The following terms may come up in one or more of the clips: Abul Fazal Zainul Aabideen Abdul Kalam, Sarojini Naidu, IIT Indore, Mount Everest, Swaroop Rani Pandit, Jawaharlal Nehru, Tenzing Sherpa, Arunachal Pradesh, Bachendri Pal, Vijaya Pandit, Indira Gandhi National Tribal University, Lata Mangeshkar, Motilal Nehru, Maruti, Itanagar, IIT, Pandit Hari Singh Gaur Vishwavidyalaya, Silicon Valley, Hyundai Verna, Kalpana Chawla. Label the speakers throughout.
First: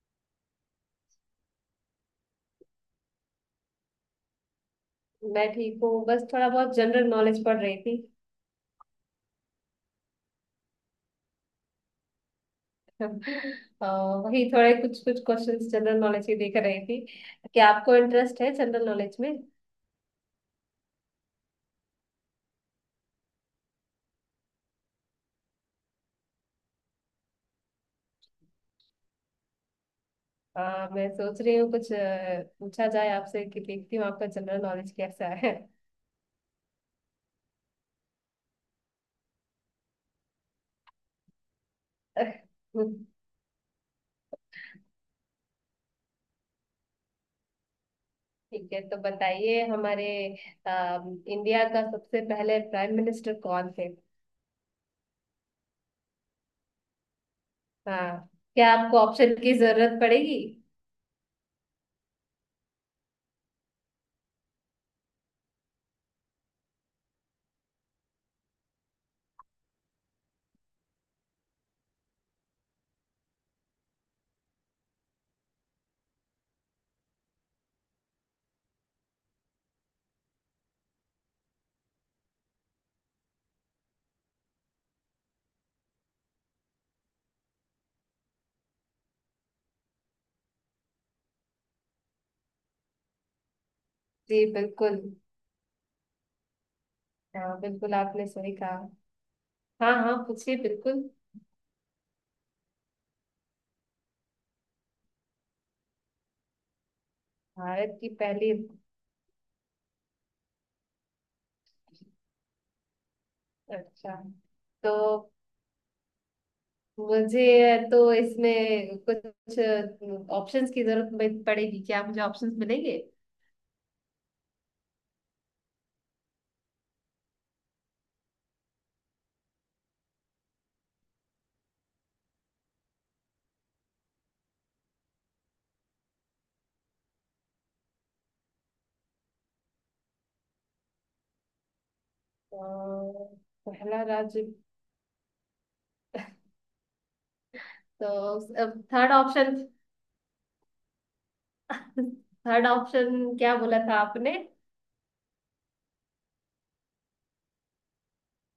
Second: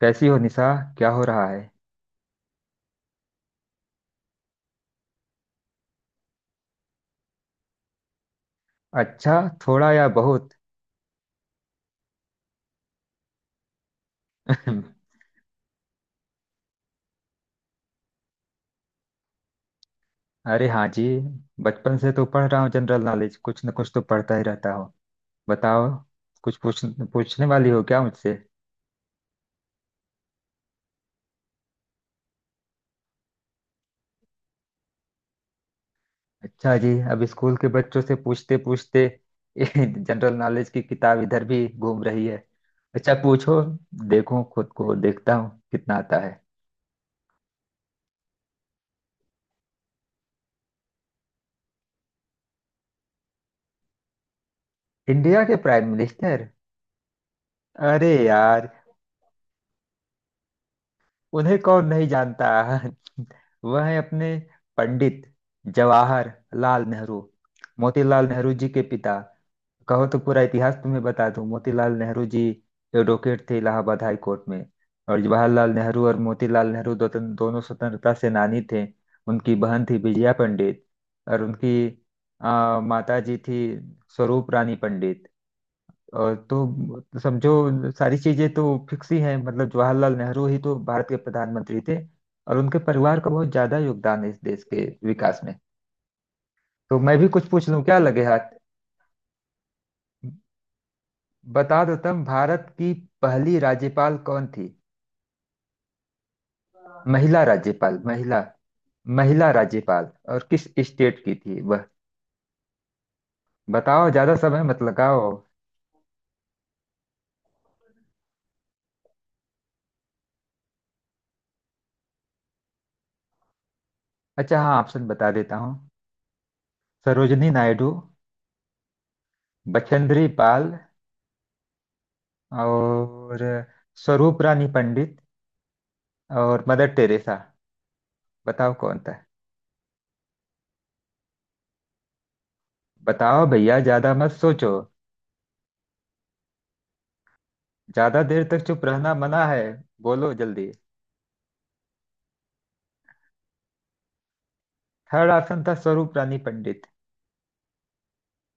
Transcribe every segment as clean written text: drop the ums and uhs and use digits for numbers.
Speaker 1: कैसी हो निशा। क्या हो रहा है।
Speaker 2: मैं ठीक हूँ, बस थोड़ा बहुत जनरल नॉलेज पढ़ रही थी।
Speaker 1: अच्छा, थोड़ा या बहुत?
Speaker 2: अ, वही थोड़े कुछ कुछ क्वेश्चंस जनरल नॉलेज के देख रही थी कि आपको इंटरेस्ट है जनरल नॉलेज में।
Speaker 1: अरे हाँ जी, बचपन से तो पढ़ रहा हूँ जनरल नॉलेज, कुछ न कुछ तो पढ़ता ही रहता हूँ। बताओ, कुछ पूछ, पूछने वाली हो क्या मुझसे?
Speaker 2: मैं सोच रही हूँ कुछ पूछा जाए आपसे कि देखती हूँ आपका जनरल नॉलेज कैसा है।
Speaker 1: अच्छा जी, अब स्कूल के बच्चों से पूछते पूछते जनरल नॉलेज की किताब इधर भी घूम रही है। अच्छा पूछो, देखो खुद को देखता हूँ कितना आता है।
Speaker 2: ठीक है, तो बताइए हमारे इंडिया का सबसे पहले प्राइम मिनिस्टर कौन थे।
Speaker 1: इंडिया के प्राइम मिनिस्टर? अरे
Speaker 2: हाँ।
Speaker 1: यार,
Speaker 2: क्या आपको ऑप्शन की जरूरत पड़ेगी।
Speaker 1: उन्हें कौन नहीं जानता। वह है अपने पंडित जवाहर लाल नेहरू, मोतीलाल नेहरू जी के पिता। कहो तो पूरा इतिहास तुम्हें बता दूं। मोतीलाल नेहरू जी एडवोकेट थे इलाहाबाद हाई कोर्ट में। और जवाहरलाल नेहरू और मोतीलाल नेहरू दो, दोनों स्वतंत्रता सेनानी थे। उनकी बहन थी विजया पंडित, और उनकी माता जी थी स्वरूप रानी पंडित। और तो मतलब समझो, सारी चीजें तो फिक्स ही हैं। मतलब जवाहरलाल नेहरू ही तो भारत के प्रधानमंत्री थे, और उनके परिवार का बहुत ज्यादा योगदान है
Speaker 2: जी
Speaker 1: इस देश के
Speaker 2: बिल्कुल।
Speaker 1: विकास में। तो मैं भी कुछ
Speaker 2: हाँ
Speaker 1: पूछ लूं
Speaker 2: बिल्कुल,
Speaker 1: क्या लगे
Speaker 2: आपने
Speaker 1: हाथ।
Speaker 2: सही कहा। हाँ हाँ, पूछिए बिल्कुल।
Speaker 1: बता दो तुम, भारत की पहली राज्यपाल कौन थी? महिला
Speaker 2: भारत
Speaker 1: राज्यपाल,
Speaker 2: की
Speaker 1: महिला।
Speaker 2: पहली।
Speaker 1: महिला राज्यपाल, और किस स्टेट की थी वह? बताओ,
Speaker 2: अच्छा,
Speaker 1: ज्यादा समय मत
Speaker 2: तो
Speaker 1: लगाओ।
Speaker 2: मुझे तो इसमें कुछ ऑप्शंस की जरूरत पड़ेगी। क्या मुझे ऑप्शंस मिलेंगे।
Speaker 1: अच्छा हाँ, ऑप्शन बता देता हूँ। सरोजनी नायडू, बचेंद्री पाल, और स्वरूप रानी पंडित, और मदर टेरेसा। बताओ कौन था।
Speaker 2: अ,
Speaker 1: बताओ भैया,
Speaker 2: पहला
Speaker 1: ज्यादा मत
Speaker 2: राज्य।
Speaker 1: सोचो। ज्यादा
Speaker 2: तो
Speaker 1: देर तक चुप
Speaker 2: थर्ड
Speaker 1: रहना मना
Speaker 2: ऑप्शन।
Speaker 1: है। बोलो जल्दी।
Speaker 2: थर्ड ऑप्शन क्या बोला था आपने।
Speaker 1: थर्ड ऑप्शन था स्वरूप रानी पंडित।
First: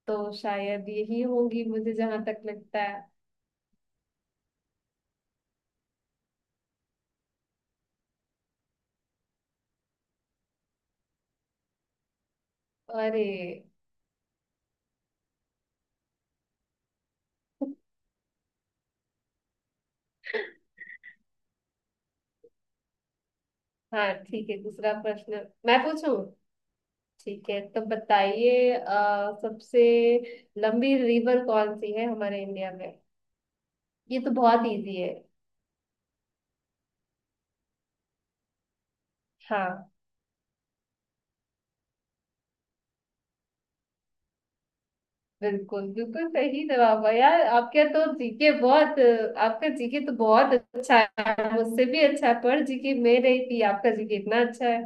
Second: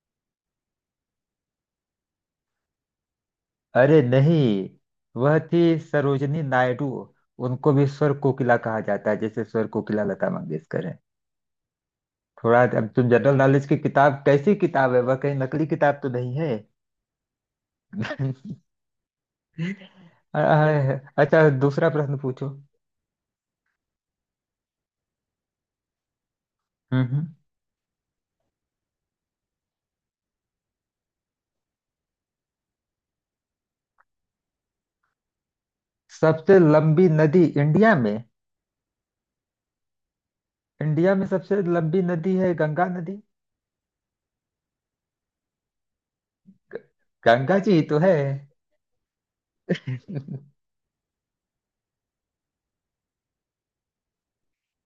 Speaker 2: तो शायद यही होंगी मुझे जहां तक लगता है।
Speaker 1: अरे नहीं, वह थी सरोजनी नायडू। उनको भी स्वर कोकिला कहा जाता है, जैसे स्वर कोकिला लता मंगेशकर है। थोड़ा अब तुम
Speaker 2: अरे।
Speaker 1: जनरल नॉलेज की किताब, कैसी किताब है वह, कहीं नकली किताब तो नहीं है? आह, अच्छा दूसरा प्रश्न पूछो। हम्म।
Speaker 2: हाँ ठीक है, दूसरा प्रश्न मैं पूछूं।
Speaker 1: हम्म।
Speaker 2: ठीक है, तो बताइए सबसे लंबी रिवर कौन सी है हमारे इंडिया में। ये तो बहुत इजी है।
Speaker 1: सबसे लंबी नदी इंडिया में?
Speaker 2: हाँ
Speaker 1: इंडिया में सबसे लंबी नदी है गंगा नदी।
Speaker 2: बिल्कुल, बिल्कुल सही जवाब है यार,
Speaker 1: गंगा जी ही
Speaker 2: आपके
Speaker 1: तो
Speaker 2: तो
Speaker 1: है।
Speaker 2: जीके बहुत। आपका जीके तो बहुत अच्छा है, मुझसे भी अच्छा है, पर जीके में नहीं थी आपका जीके इतना अच्छा है।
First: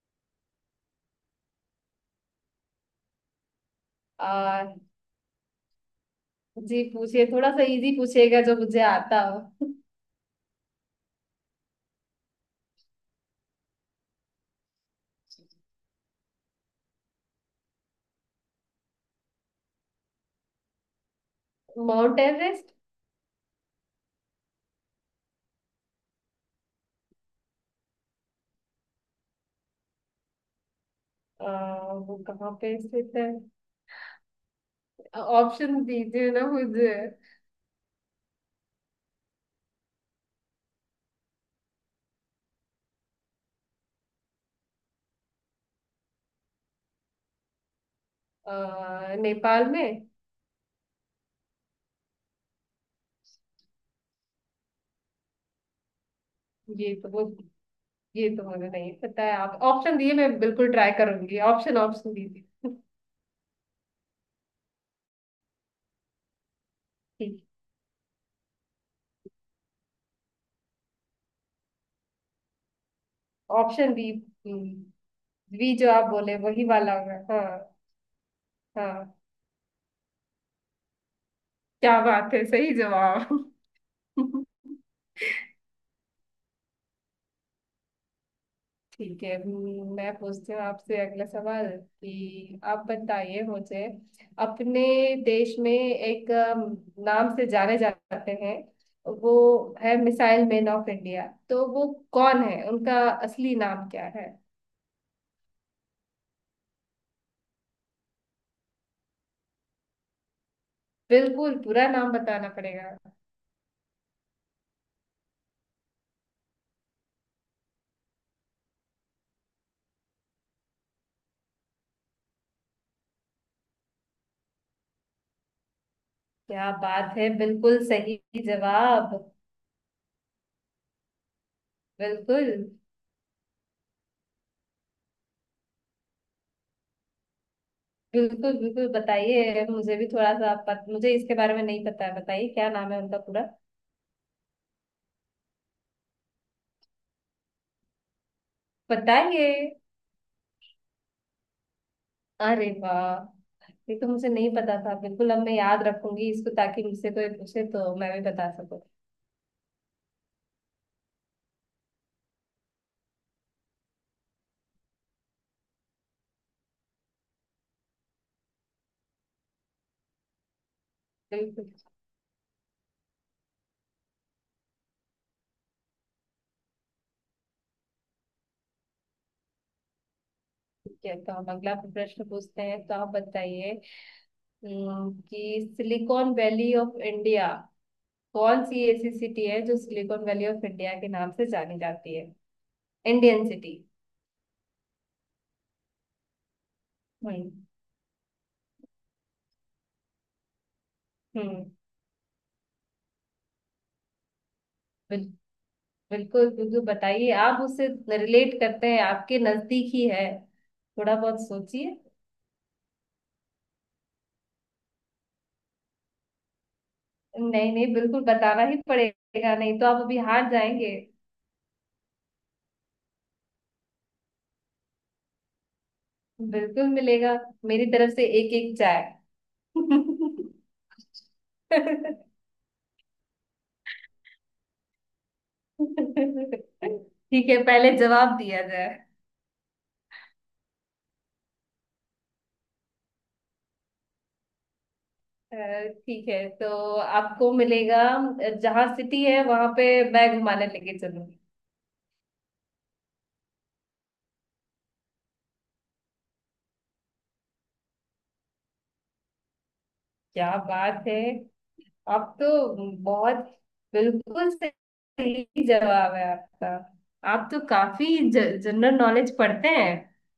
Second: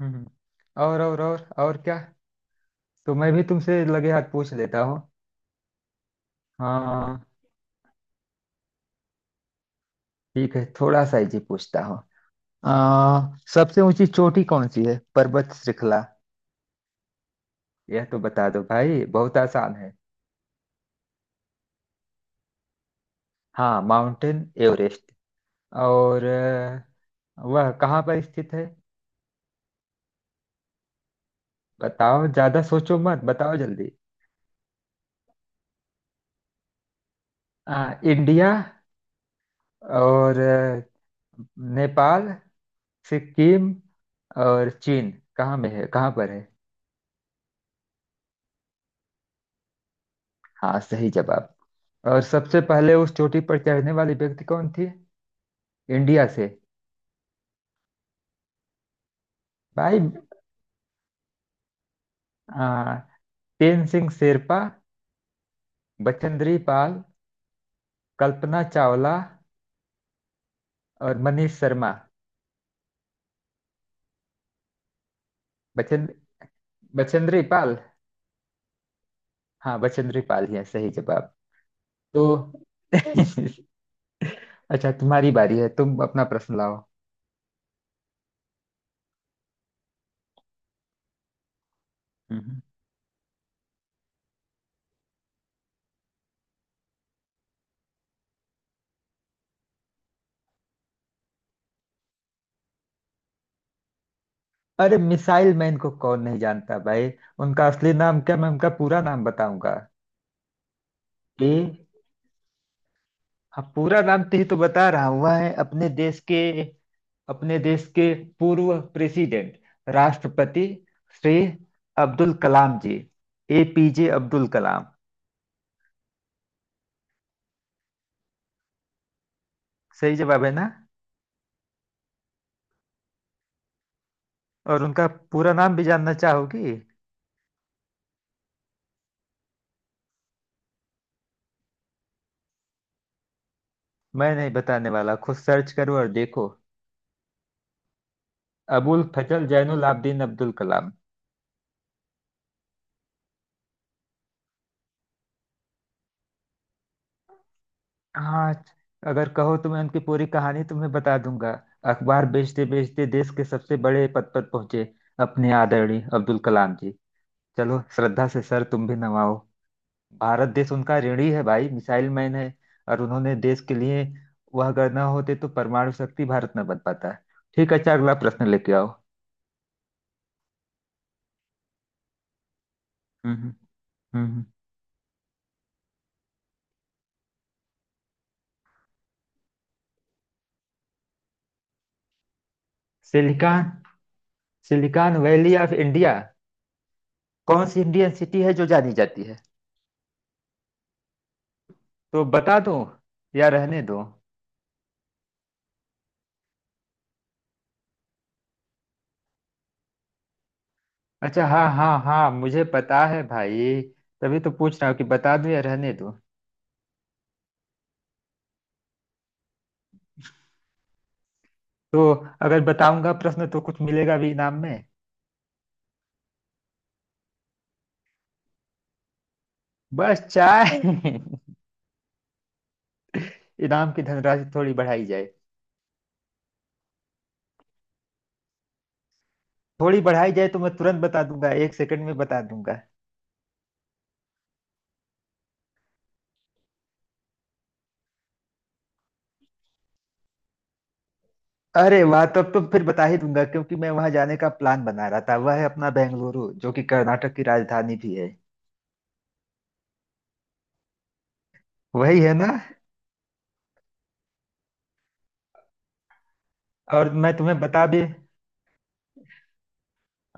Speaker 1: हम्म। और क्या, तो मैं भी तुमसे लगे हाथ पूछ
Speaker 2: आ,
Speaker 1: लेता हूँ।
Speaker 2: जी पूछिए,
Speaker 1: हाँ
Speaker 2: थोड़ा सा इजी पूछिएगा जो मुझे आता हो।
Speaker 1: ठीक है, थोड़ा सा इजी पूछता हूँ। आ, सबसे ऊंची चोटी कौन सी है, पर्वत श्रृंखला? यह तो बता दो भाई, बहुत आसान है।
Speaker 2: Mount Everest.
Speaker 1: हाँ माउंटेन एवरेस्ट। और वह कहाँ पर स्थित है?
Speaker 2: अ, वो
Speaker 1: बताओ,
Speaker 2: कहाँ
Speaker 1: ज्यादा
Speaker 2: पे
Speaker 1: सोचो
Speaker 2: स्थित
Speaker 1: मत,
Speaker 2: है।
Speaker 1: बताओ जल्दी।
Speaker 2: ऑप्शन दीजिए ना मुझे।
Speaker 1: इंडिया, और नेपाल, सिक्किम, और चीन। कहाँ में है, कहाँ पर है?
Speaker 2: नेपाल में।
Speaker 1: हाँ सही जवाब। और सबसे पहले उस चोटी पर चढ़ने वाली व्यक्ति कौन थी इंडिया से?
Speaker 2: ये तो वो, ये तो मुझे नहीं पता है। आप ऑप्शन
Speaker 1: भाई,
Speaker 2: दिए मैं बिल्कुल ट्राई करूंगी, ऑप्शन ऑप्शन दीजिए।
Speaker 1: आ, तेनसिंग शेरपा, बचेंद्री पाल,
Speaker 2: ठीक।
Speaker 1: कल्पना चावला, और Manish Sharma.
Speaker 2: Option B. B जो
Speaker 1: बचें
Speaker 2: आप बोले वही वाला होगा।
Speaker 1: बचेंद्री
Speaker 2: हाँ
Speaker 1: पाल?
Speaker 2: हाँ,
Speaker 1: हाँ बचेंद्री पाल ही है, सही जवाब।
Speaker 2: क्या बात
Speaker 1: तो
Speaker 2: है सही जवाब।
Speaker 1: अच्छा, तुम्हारी बारी है, तुम अपना प्रश्न लाओ।
Speaker 2: ठीक है। मैं पूछती हूँ आपसे अगला सवाल कि
Speaker 1: हम्म।
Speaker 2: आप बताइए मुझे, अपने देश में एक नाम से जाने जाते हैं वो है मिसाइल मैन ऑफ इंडिया। तो वो कौन है, उनका असली नाम क्या है।
Speaker 1: अरे मिसाइल मैन को कौन नहीं जानता भाई। उनका असली नाम क्या, मैं उनका पूरा नाम बताऊंगा। ए,
Speaker 2: बिल्कुल पूरा नाम बताना पड़ेगा।
Speaker 1: हाँ पूरा नाम तो ही तो बता रहा हूं, वह है अपने देश के, अपने देश के पूर्व प्रेसिडेंट, राष्ट्रपति श्री अब्दुल कलाम जी, एपीजे अब्दुल कलाम।
Speaker 2: क्या बात है बिल्कुल सही जवाब।
Speaker 1: सही जवाब है ना।
Speaker 2: बिल्कुल।
Speaker 1: और उनका पूरा नाम भी जानना चाहोगी?
Speaker 2: बिल्कुल बिल्कुल बताइए, मुझे भी थोड़ा सा मुझे इसके बारे में नहीं पता है, बताइए क्या नाम है उनका पूरा।
Speaker 1: मैं नहीं बताने वाला, खुद सर्च करो और देखो। अबुल फजल
Speaker 2: बताइए।
Speaker 1: जैनुल आबदीन अब्दुल कलाम।
Speaker 2: अरे वाह, ये तो मुझे नहीं पता था बिल्कुल। अब मैं याद रखूंगी इसको ताकि मुझसे कोई पूछे तो मैं भी बता
Speaker 1: हाँ,
Speaker 2: सकूं।
Speaker 1: अगर कहो तो मैं उनकी पूरी कहानी तुम्हें बता दूंगा। अखबार बेचते बेचते देश के सबसे बड़े पद पर पहुंचे अपने आदरणीय अब्दुल कलाम जी। चलो श्रद्धा से सर तुम भी नवाओ। भारत देश उनका ऋणी है भाई,
Speaker 2: बिल्कुल।
Speaker 1: मिसाइल मैन है। और उन्होंने देश के लिए, वह अगर ना होते तो परमाणु शक्ति भारत न बन पाता। ठीक है, अच्छा अगला प्रश्न लेके आओ।
Speaker 2: ठीक है तो हम अगला प्रश्न पूछते हैं, तो आप
Speaker 1: हम्म। हम्म।
Speaker 2: बताइए।
Speaker 1: हम्म। हम्म।
Speaker 2: कि सिलिकॉन वैली ऑफ इंडिया कौन सी ऐसी सिटी है जो सिलिकॉन वैली ऑफ इंडिया के नाम से जानी जाती है, Indian
Speaker 1: silicon
Speaker 2: city.
Speaker 1: Silicon Valley of India,
Speaker 2: हम्म।
Speaker 1: कौन सी इंडियन सिटी है जो जानी जाती है?
Speaker 2: हम्म।
Speaker 1: तो बता दो या रहने दो।
Speaker 2: बिल, बिल्कुल बिल्कुल बताइए, आप उससे रिलेट करते हैं, आपके नजदीक ही है, थोड़ा बहुत
Speaker 1: अच्छा हाँ
Speaker 2: सोचिए।
Speaker 1: हाँ हाँ, मुझे पता है भाई। तभी तो पूछ रहा हूँ कि बता दूँ या रहने दूँ।
Speaker 2: नहीं नहीं, बिल्कुल बताना ही पड़ेगा, नहीं तो आप अभी हार जाएंगे।
Speaker 1: तो अगर बताऊंगा प्रश्न, तो कुछ मिलेगा भी इनाम में?
Speaker 2: बिल्कुल मिलेगा, मेरी तरफ से एक एक चाय।
Speaker 1: बस चाय? इनाम की धनराशि थोड़ी बढ़ाई जाए।
Speaker 2: ठीक है, पहले जवाब दिया जाए।
Speaker 1: थोड़ी बढ़ाई जाए तो मैं तुरंत बता दूंगा, एक सेकंड में बता दूंगा।
Speaker 2: अ, ठीक है, तो आपको मिलेगा, जहाँ सिटी है वहां पे मैं घुमाने लेके चलूंगी।
Speaker 1: अरे वाह, तब तो फिर बता ही दूंगा, क्योंकि मैं वहां जाने का प्लान बना रहा था। वह है अपना बेंगलुरु, जो कि कर्नाटक की राजधानी भी है।
Speaker 2: क्या बात है,
Speaker 1: वही है
Speaker 2: आप
Speaker 1: ना।
Speaker 2: तो बहुत, बिल्कुल सही जवाब है आपका।
Speaker 1: और मैं
Speaker 2: आप
Speaker 1: तुम्हें
Speaker 2: तो
Speaker 1: बता भी,
Speaker 2: काफी जनरल नॉलेज पढ़ते हैं।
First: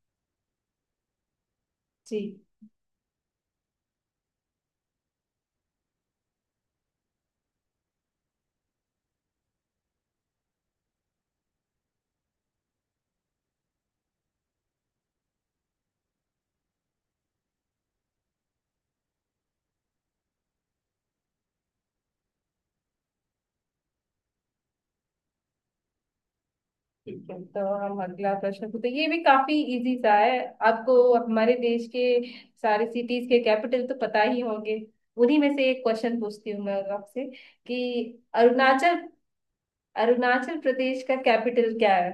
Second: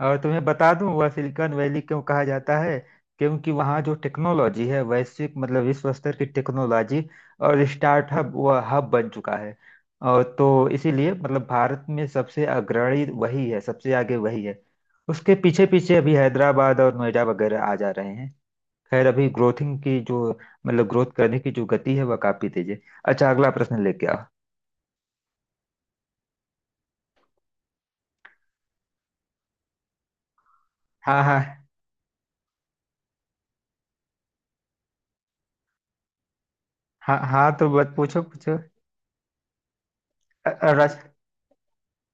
Speaker 1: और तुम्हें बता दूं, वह सिलिकॉन वैली क्यों कहा
Speaker 2: जी।
Speaker 1: जाता है। क्योंकि वहाँ जो टेक्नोलॉजी है, वैश्विक, मतलब विश्व स्तर की टेक्नोलॉजी और स्टार्टअप, वह हब बन चुका है। और तो इसीलिए, मतलब भारत में सबसे अग्रणी वही है, सबसे आगे वही है। उसके पीछे पीछे अभी हैदराबाद और नोएडा वगैरह आ जा रहे हैं। खैर, अभी ग्रोथिंग की जो, मतलब ग्रोथ करने की जो गति है, वह काफी तेज है। अच्छा अगला प्रश्न लेके आओ।
Speaker 2: ठीक है तो हम अगला प्रश्न पूछते हैं। ये भी काफी इजी सा है। आपको
Speaker 1: हाँ
Speaker 2: हमारे
Speaker 1: हाँ
Speaker 2: देश के सारे सिटीज के कैपिटल तो पता ही होंगे, उन्हीं में से एक क्वेश्चन पूछती हूँ मैं
Speaker 1: हाँ,
Speaker 2: आपसे
Speaker 1: हाँ तो
Speaker 2: कि
Speaker 1: बस पूछो पूछो।
Speaker 2: अरुणाचल,
Speaker 1: अ-
Speaker 2: अरुणाचल
Speaker 1: अ,
Speaker 2: प्रदेश
Speaker 1: रच-
Speaker 2: का कैपिटल क्या है।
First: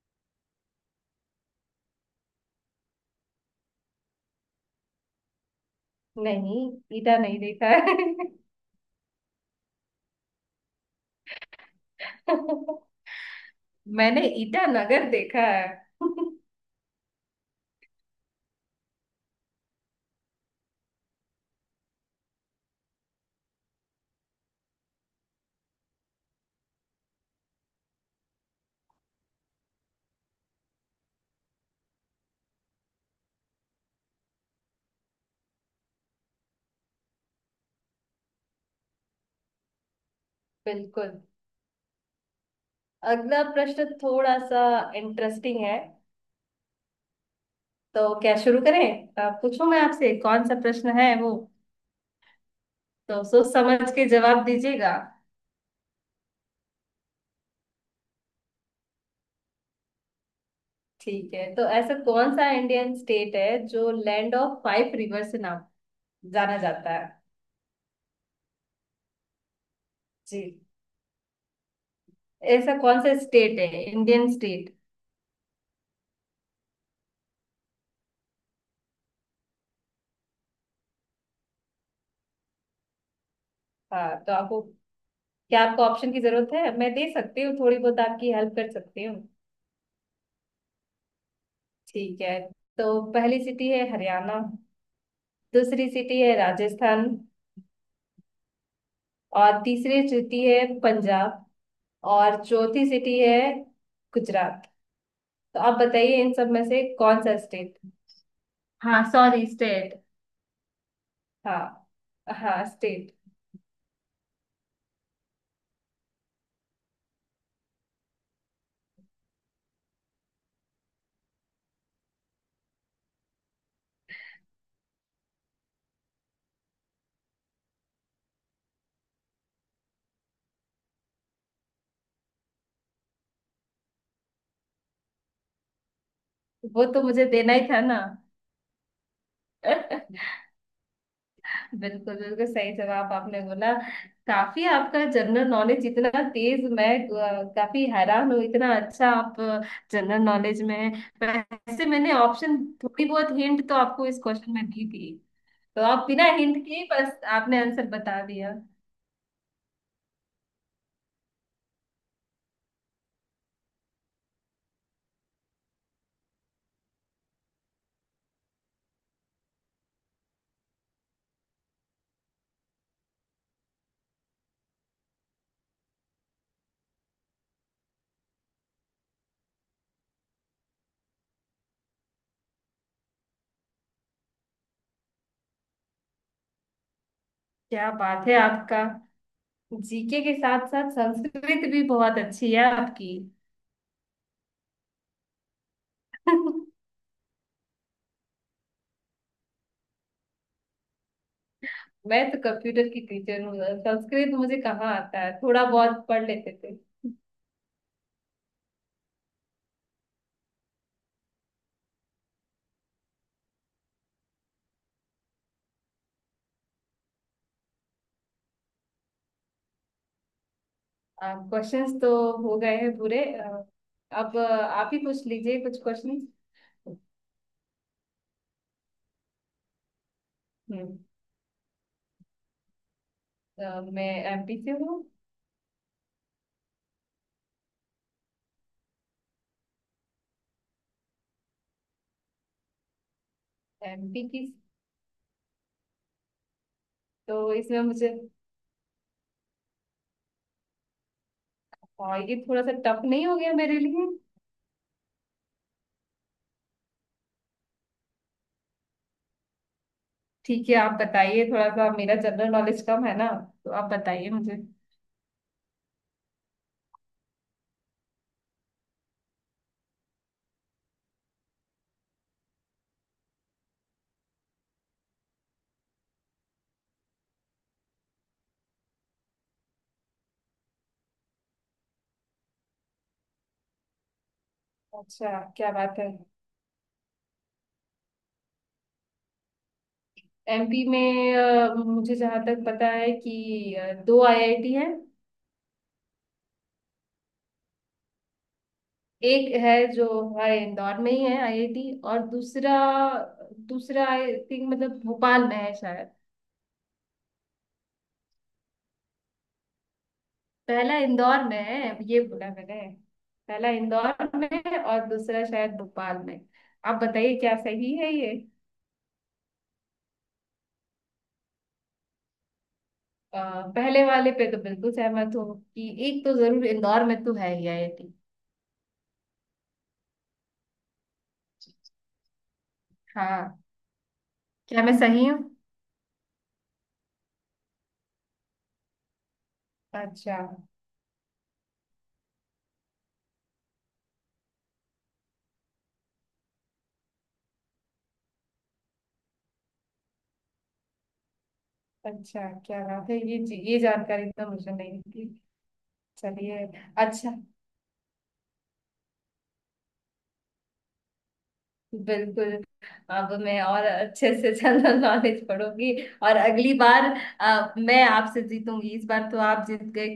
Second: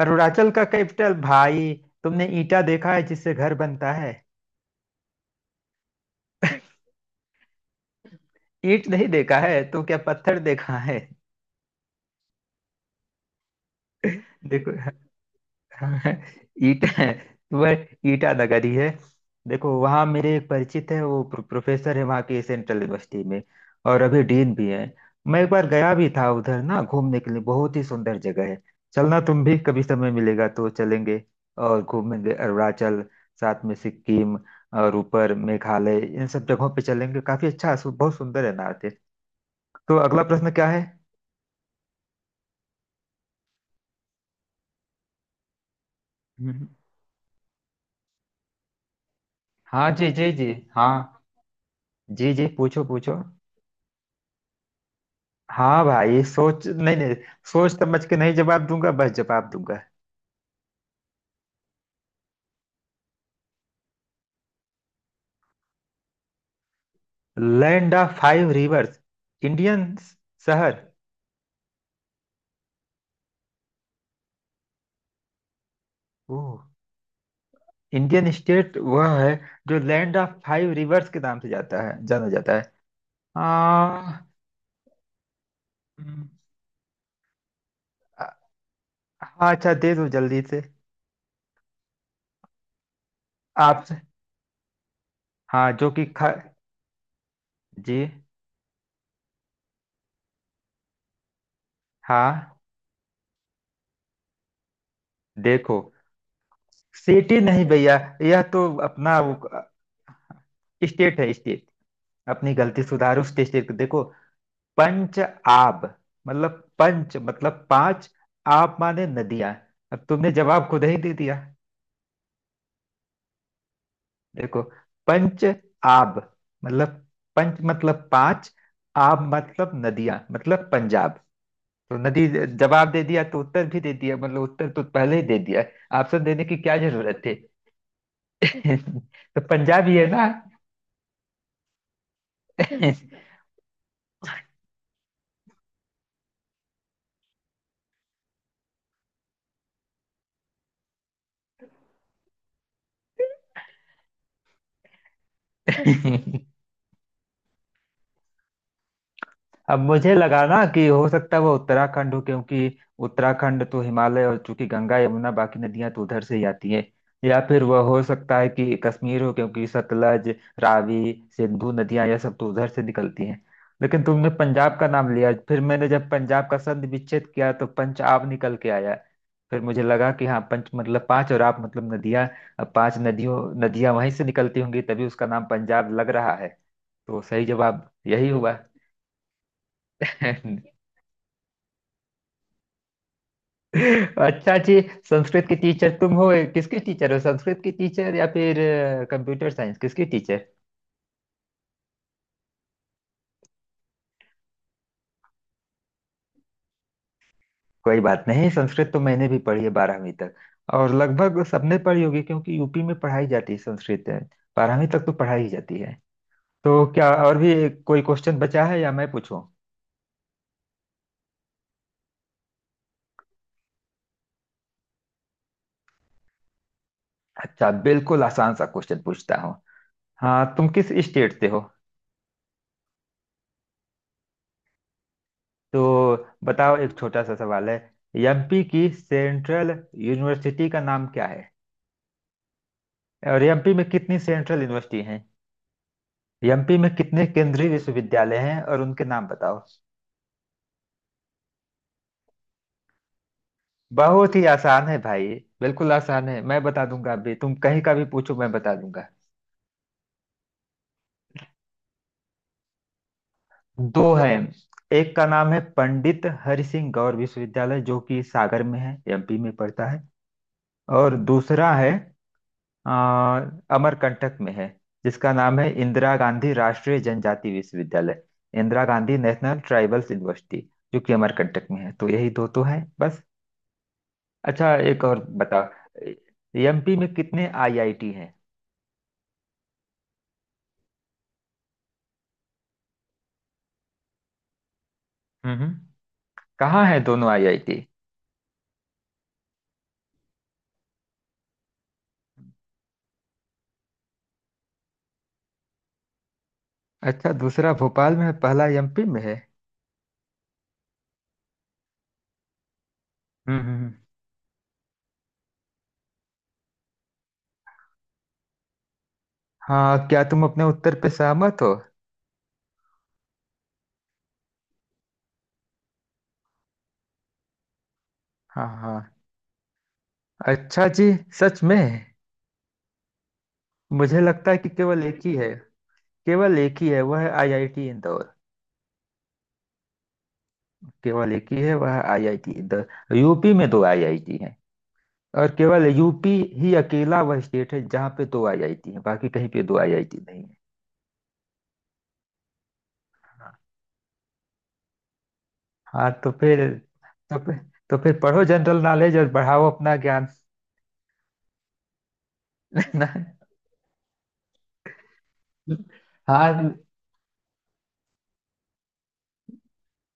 Speaker 1: अरुणाचल का कैपिटल भाई, तुमने ईटा देखा है जिससे घर बनता है?
Speaker 2: नहीं, ईटा नहीं देखा है।
Speaker 1: ईंट नहीं देखा है तो क्या पत्थर देखा है?
Speaker 2: मैंने
Speaker 1: देखो,
Speaker 2: ईटानगर देखा है।
Speaker 1: हाँ, ईटा, वह ईटा नगरी है। देखो वहाँ मेरे एक परिचित है, वो प्रोफेसर है वहाँ के सेंट्रल यूनिवर्सिटी में, और अभी डीन भी है। मैं एक बार गया भी था उधर ना, घूमने के लिए बहुत ही सुंदर जगह है। चलना, तुम भी कभी समय मिलेगा तो चलेंगे, और घूमेंगे अरुणाचल, साथ में सिक्किम, और ऊपर मेघालय, इन सब जगहों पे चलेंगे। काफी अच्छा बहुत सुंदर है नॉर्थ ईस्ट। तो अगला प्रश्न क्या है?
Speaker 2: बिल्कुल। अगला प्रश्न थोड़ा सा इंटरेस्टिंग है।
Speaker 1: हम्म।
Speaker 2: तो क्या शुरू करें, पूछूं मैं
Speaker 1: हाँ जी
Speaker 2: आपसे
Speaker 1: जी
Speaker 2: कौन
Speaker 1: जी,
Speaker 2: सा प्रश्न है
Speaker 1: हाँ
Speaker 2: वो।
Speaker 1: जी जी, पूछो पूछो।
Speaker 2: तो सोच समझ के जवाब दीजिएगा।
Speaker 1: हाँ भाई, सोच नहीं नहीं सोच समझ के नहीं जवाब दूंगा, बस जवाब दूंगा।
Speaker 2: ठीक है, तो ऐसा कौन सा इंडियन स्टेट है जो लैंड ऑफ फाइव रिवर से नाम जाना जाता है।
Speaker 1: Land of five rivers, Indian
Speaker 2: जी।
Speaker 1: शहर?
Speaker 2: ऐसा कौन सा स्टेट है, Indian state.
Speaker 1: Oh, Indian state वह है जो लैंड ऑफ फाइव रिवर्स के नाम से जाता है, जाना जाता है। आ,
Speaker 2: हाँ तो आपको, क्या आपको ऑप्शन की
Speaker 1: हम्म,
Speaker 2: जरूरत है, मैं दे सकती हूँ, थोड़ी बहुत
Speaker 1: आ-
Speaker 2: आपकी हेल्प कर सकती हूँ।
Speaker 1: हाँ अच्छा, दे दो जल्दी से।
Speaker 2: ठीक है, तो पहली सिटी
Speaker 1: आप,
Speaker 2: है हरियाणा।
Speaker 1: हाँ
Speaker 2: दूसरी
Speaker 1: जो कि
Speaker 2: सिटी
Speaker 1: ख,
Speaker 2: है राजस्थान।
Speaker 1: जी,
Speaker 2: और तीसरी सिटी है पंजाब। और
Speaker 1: हाँ।
Speaker 2: चौथी सिटी है गुजरात। तो आप
Speaker 1: देखो,
Speaker 2: बताइए इन सब में से कौन सा
Speaker 1: सिटी नहीं
Speaker 2: स्टेट।
Speaker 1: भैया, यह तो
Speaker 2: हाँ
Speaker 1: अपना
Speaker 2: सॉरी, स्टेट।
Speaker 1: स्टेट है, स्टेट।
Speaker 2: हाँ,
Speaker 1: अपनी
Speaker 2: हाँ
Speaker 1: गलती
Speaker 2: स्टेट।
Speaker 1: सुधारो, स्टेट को देखो। पंच आब, मतलब पंच मतलब पांच, आब माने नदियां। अब तुमने जवाब खुद ही दे दिया। देखो, पंच आब मतलब, पंच मतलब पांच, आब मतलब नदियां, मतलब पंजाब। तो नदी जवाब दे दिया, तो उत्तर भी दे दिया, मतलब उत्तर तो पहले ही दे दिया। ऑप्शन देने की क्या
Speaker 2: वो तो
Speaker 1: जरूरत
Speaker 2: मुझे
Speaker 1: थी?
Speaker 2: देना ही था ना।
Speaker 1: तो पंजाब ही है ना।
Speaker 2: बिल्कुल बिल्कुल सही जवाब आपने बोला। काफी आपका जनरल नॉलेज इतना तेज, मैं काफी हैरान हूँ, इतना अच्छा आप जनरल नॉलेज में हैं। वैसे मैंने ऑप्शन, थोड़ी बहुत हिंट तो आपको इस क्वेश्चन में दी थी, तो आप बिना हिंट के ही बस आपने आंसर बता दिया।
Speaker 1: अब मुझे लगा ना कि हो सकता है वो उत्तराखंड हो, क्योंकि उत्तराखंड तो हिमालय, और चूंकि गंगा यमुना बाकी नदियां तो उधर से ही आती हैं। या फिर वह हो सकता है कि कश्मीर हो, क्योंकि सतलज रावी सिंधु नदियां, यह सब तो उधर से निकलती हैं। लेकिन तुमने पंजाब का नाम लिया, फिर मैंने जब पंजाब का संधि विच्छेद किया तो पंजाब निकल के आया। फिर मुझे लगा कि हाँ, पंच मतलब पांच और आप मतलब नदियां। अब पांच नदियों, नदियां वहीं से निकलती होंगी, तभी उसका नाम पंजाब लग रहा है। तो सही जवाब
Speaker 2: क्या बात
Speaker 1: यही
Speaker 2: है,
Speaker 1: हुआ।
Speaker 2: आपका जीके के साथ साथ संस्कृत भी बहुत अच्छी है आपकी।
Speaker 1: अच्छा जी, संस्कृत की टीचर तुम हो? किसकी टीचर हो, संस्कृत की टीचर या फिर कंप्यूटर साइंस, किसकी टीचर?
Speaker 2: मैं तो कंप्यूटर की टीचर हूँ, संस्कृत मुझे कहाँ आता है, थोड़ा बहुत पढ़ लेते थे।
Speaker 1: कोई बात नहीं, संस्कृत तो मैंने भी पढ़ी है 12वीं तक, और लगभग सबने पढ़ी होगी क्योंकि यूपी में पढ़ाई जाती है संस्कृत, 12वीं तक तो पढ़ाई जाती है। तो क्या और भी कोई क्वेश्चन बचा है, या मैं पूछूं?
Speaker 2: क्वेश्चंस तो हो गए हैं पूरे, अब आप ही पूछ लीजिए कुछ क्वेश्चन।
Speaker 1: अच्छा बिल्कुल आसान सा क्वेश्चन पूछता हूँ। हाँ, तुम किस
Speaker 2: हम्म।
Speaker 1: स्टेट से हो?
Speaker 2: मैं एमपी से हूँ।
Speaker 1: तो बताओ, एक छोटा सा सवाल है। एमपी की सेंट्रल यूनिवर्सिटी का नाम क्या है, और एमपी में कितनी
Speaker 2: एमपी की,
Speaker 1: सेंट्रल यूनिवर्सिटी हैं? एमपी में कितने
Speaker 2: तो
Speaker 1: केंद्रीय
Speaker 2: इसमें मुझे,
Speaker 1: विश्वविद्यालय हैं, और उनके नाम बताओ।
Speaker 2: हाँ, ये थोड़ा सा टफ नहीं हो गया मेरे लिए।
Speaker 1: बहुत ही आसान है भाई, बिल्कुल आसान है। मैं बता दूंगा, अभी तुम कहीं का भी पूछो मैं बता दूंगा।
Speaker 2: ठीक है आप बताइए, थोड़ा सा मेरा जनरल नॉलेज कम है ना, तो आप
Speaker 1: दो
Speaker 2: बताइए
Speaker 1: हैं।
Speaker 2: मुझे।
Speaker 1: एक का नाम है पंडित हरि सिंह गौर विश्वविद्यालय, जो कि सागर में है, एमपी में पड़ता है। और दूसरा है आ, अमरकंटक में है, जिसका नाम है इंदिरा गांधी राष्ट्रीय जनजाति विश्वविद्यालय, Indira Gandhi national tribals university, जो कि अमरकंटक में है। तो यही दो तो है बस। अच्छा एक और
Speaker 2: अच्छा
Speaker 1: बता,
Speaker 2: क्या बात है।
Speaker 1: एमपी में कितने आईआईटी हैं?
Speaker 2: एमपी में मुझे जहाँ तक पता है कि दो आईआईटी है।
Speaker 1: हम्म। कहाँ हैं दोनों आईआईटी?
Speaker 2: एक है जो हमारे इंदौर में ही है आईआईटी, और दूसरा दूसरा आई थिंक मतलब भोपाल में है शायद।
Speaker 1: अच्छा, दूसरा भोपाल में है, पहला एमपी में है।
Speaker 2: पहला इंदौर में है, ये बोला मैंने।
Speaker 1: हम्म।
Speaker 2: पहला इंदौर में है और दूसरा शायद भोपाल में। आप बताइए क्या सही है ये।
Speaker 1: हाँ, क्या तुम अपने उत्तर पे सहमत हो?
Speaker 2: अ, पहले वाले पे तो बिल्कुल सहमत हूँ कि एक तो जरूर इंदौर में तो है ही आईआईटी।
Speaker 1: हाँ हाँ, अच्छा जी, सच में?
Speaker 2: हाँ।
Speaker 1: मुझे लगता है कि
Speaker 2: क्या मैं
Speaker 1: केवल एक
Speaker 2: सही
Speaker 1: ही
Speaker 2: हूँ।
Speaker 1: है। केवल एक ही है, वह है आईआईटी इंदौर।
Speaker 2: अच्छा।
Speaker 1: केवल एक ही है, वह है आईआईटी इंदौर। यूपी में दो आईआईटी हैं, और केवल यूपी ही अकेला वह स्टेट है जहाँ पे दो आईआईटी हैं, बाकी कहीं पे दो आईआईटी नहीं है।
Speaker 2: अच्छा क्या बात है ये जानकारी तो मुझे नहीं थी।
Speaker 1: हाँ तो
Speaker 2: चलिए।
Speaker 1: फिर,
Speaker 2: अच्छा।
Speaker 1: तो फिर, तो फिर पढ़ो जनरल नॉलेज और बढ़ाओ अपना ज्ञान।
Speaker 2: बिल्कुल। अब मैं और अच्छे से जनरल नॉलेज पढ़ूंगी, और अगली
Speaker 1: हाँ
Speaker 2: बार मैं आपसे जीतूंगी, इस बार तो आप जीत गए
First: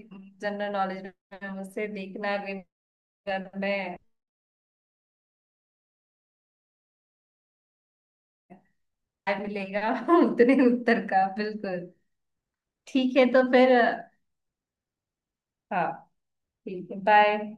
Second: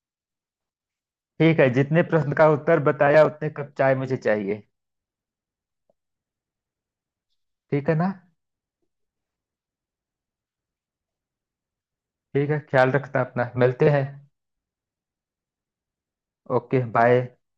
Speaker 2: जनरल नॉलेज में
Speaker 1: ठीक है,
Speaker 2: मुझसे,
Speaker 1: जितने प्रश्न
Speaker 2: देखना
Speaker 1: का
Speaker 2: अगली
Speaker 1: उत्तर बताया, उतने
Speaker 2: बार
Speaker 1: कप चाय
Speaker 2: मैं,
Speaker 1: मुझे चाहिए। ठीक है ना।
Speaker 2: क्या मिलेगा। उतने उत्तर का बिल्कुल।
Speaker 1: ठीक है, ख्याल
Speaker 2: ठीक
Speaker 1: रखना
Speaker 2: है तो
Speaker 1: अपना,
Speaker 2: फिर
Speaker 1: मिलते हैं।
Speaker 2: हाँ।
Speaker 1: ओके
Speaker 2: ठीक है,
Speaker 1: बाय।
Speaker 2: बाय।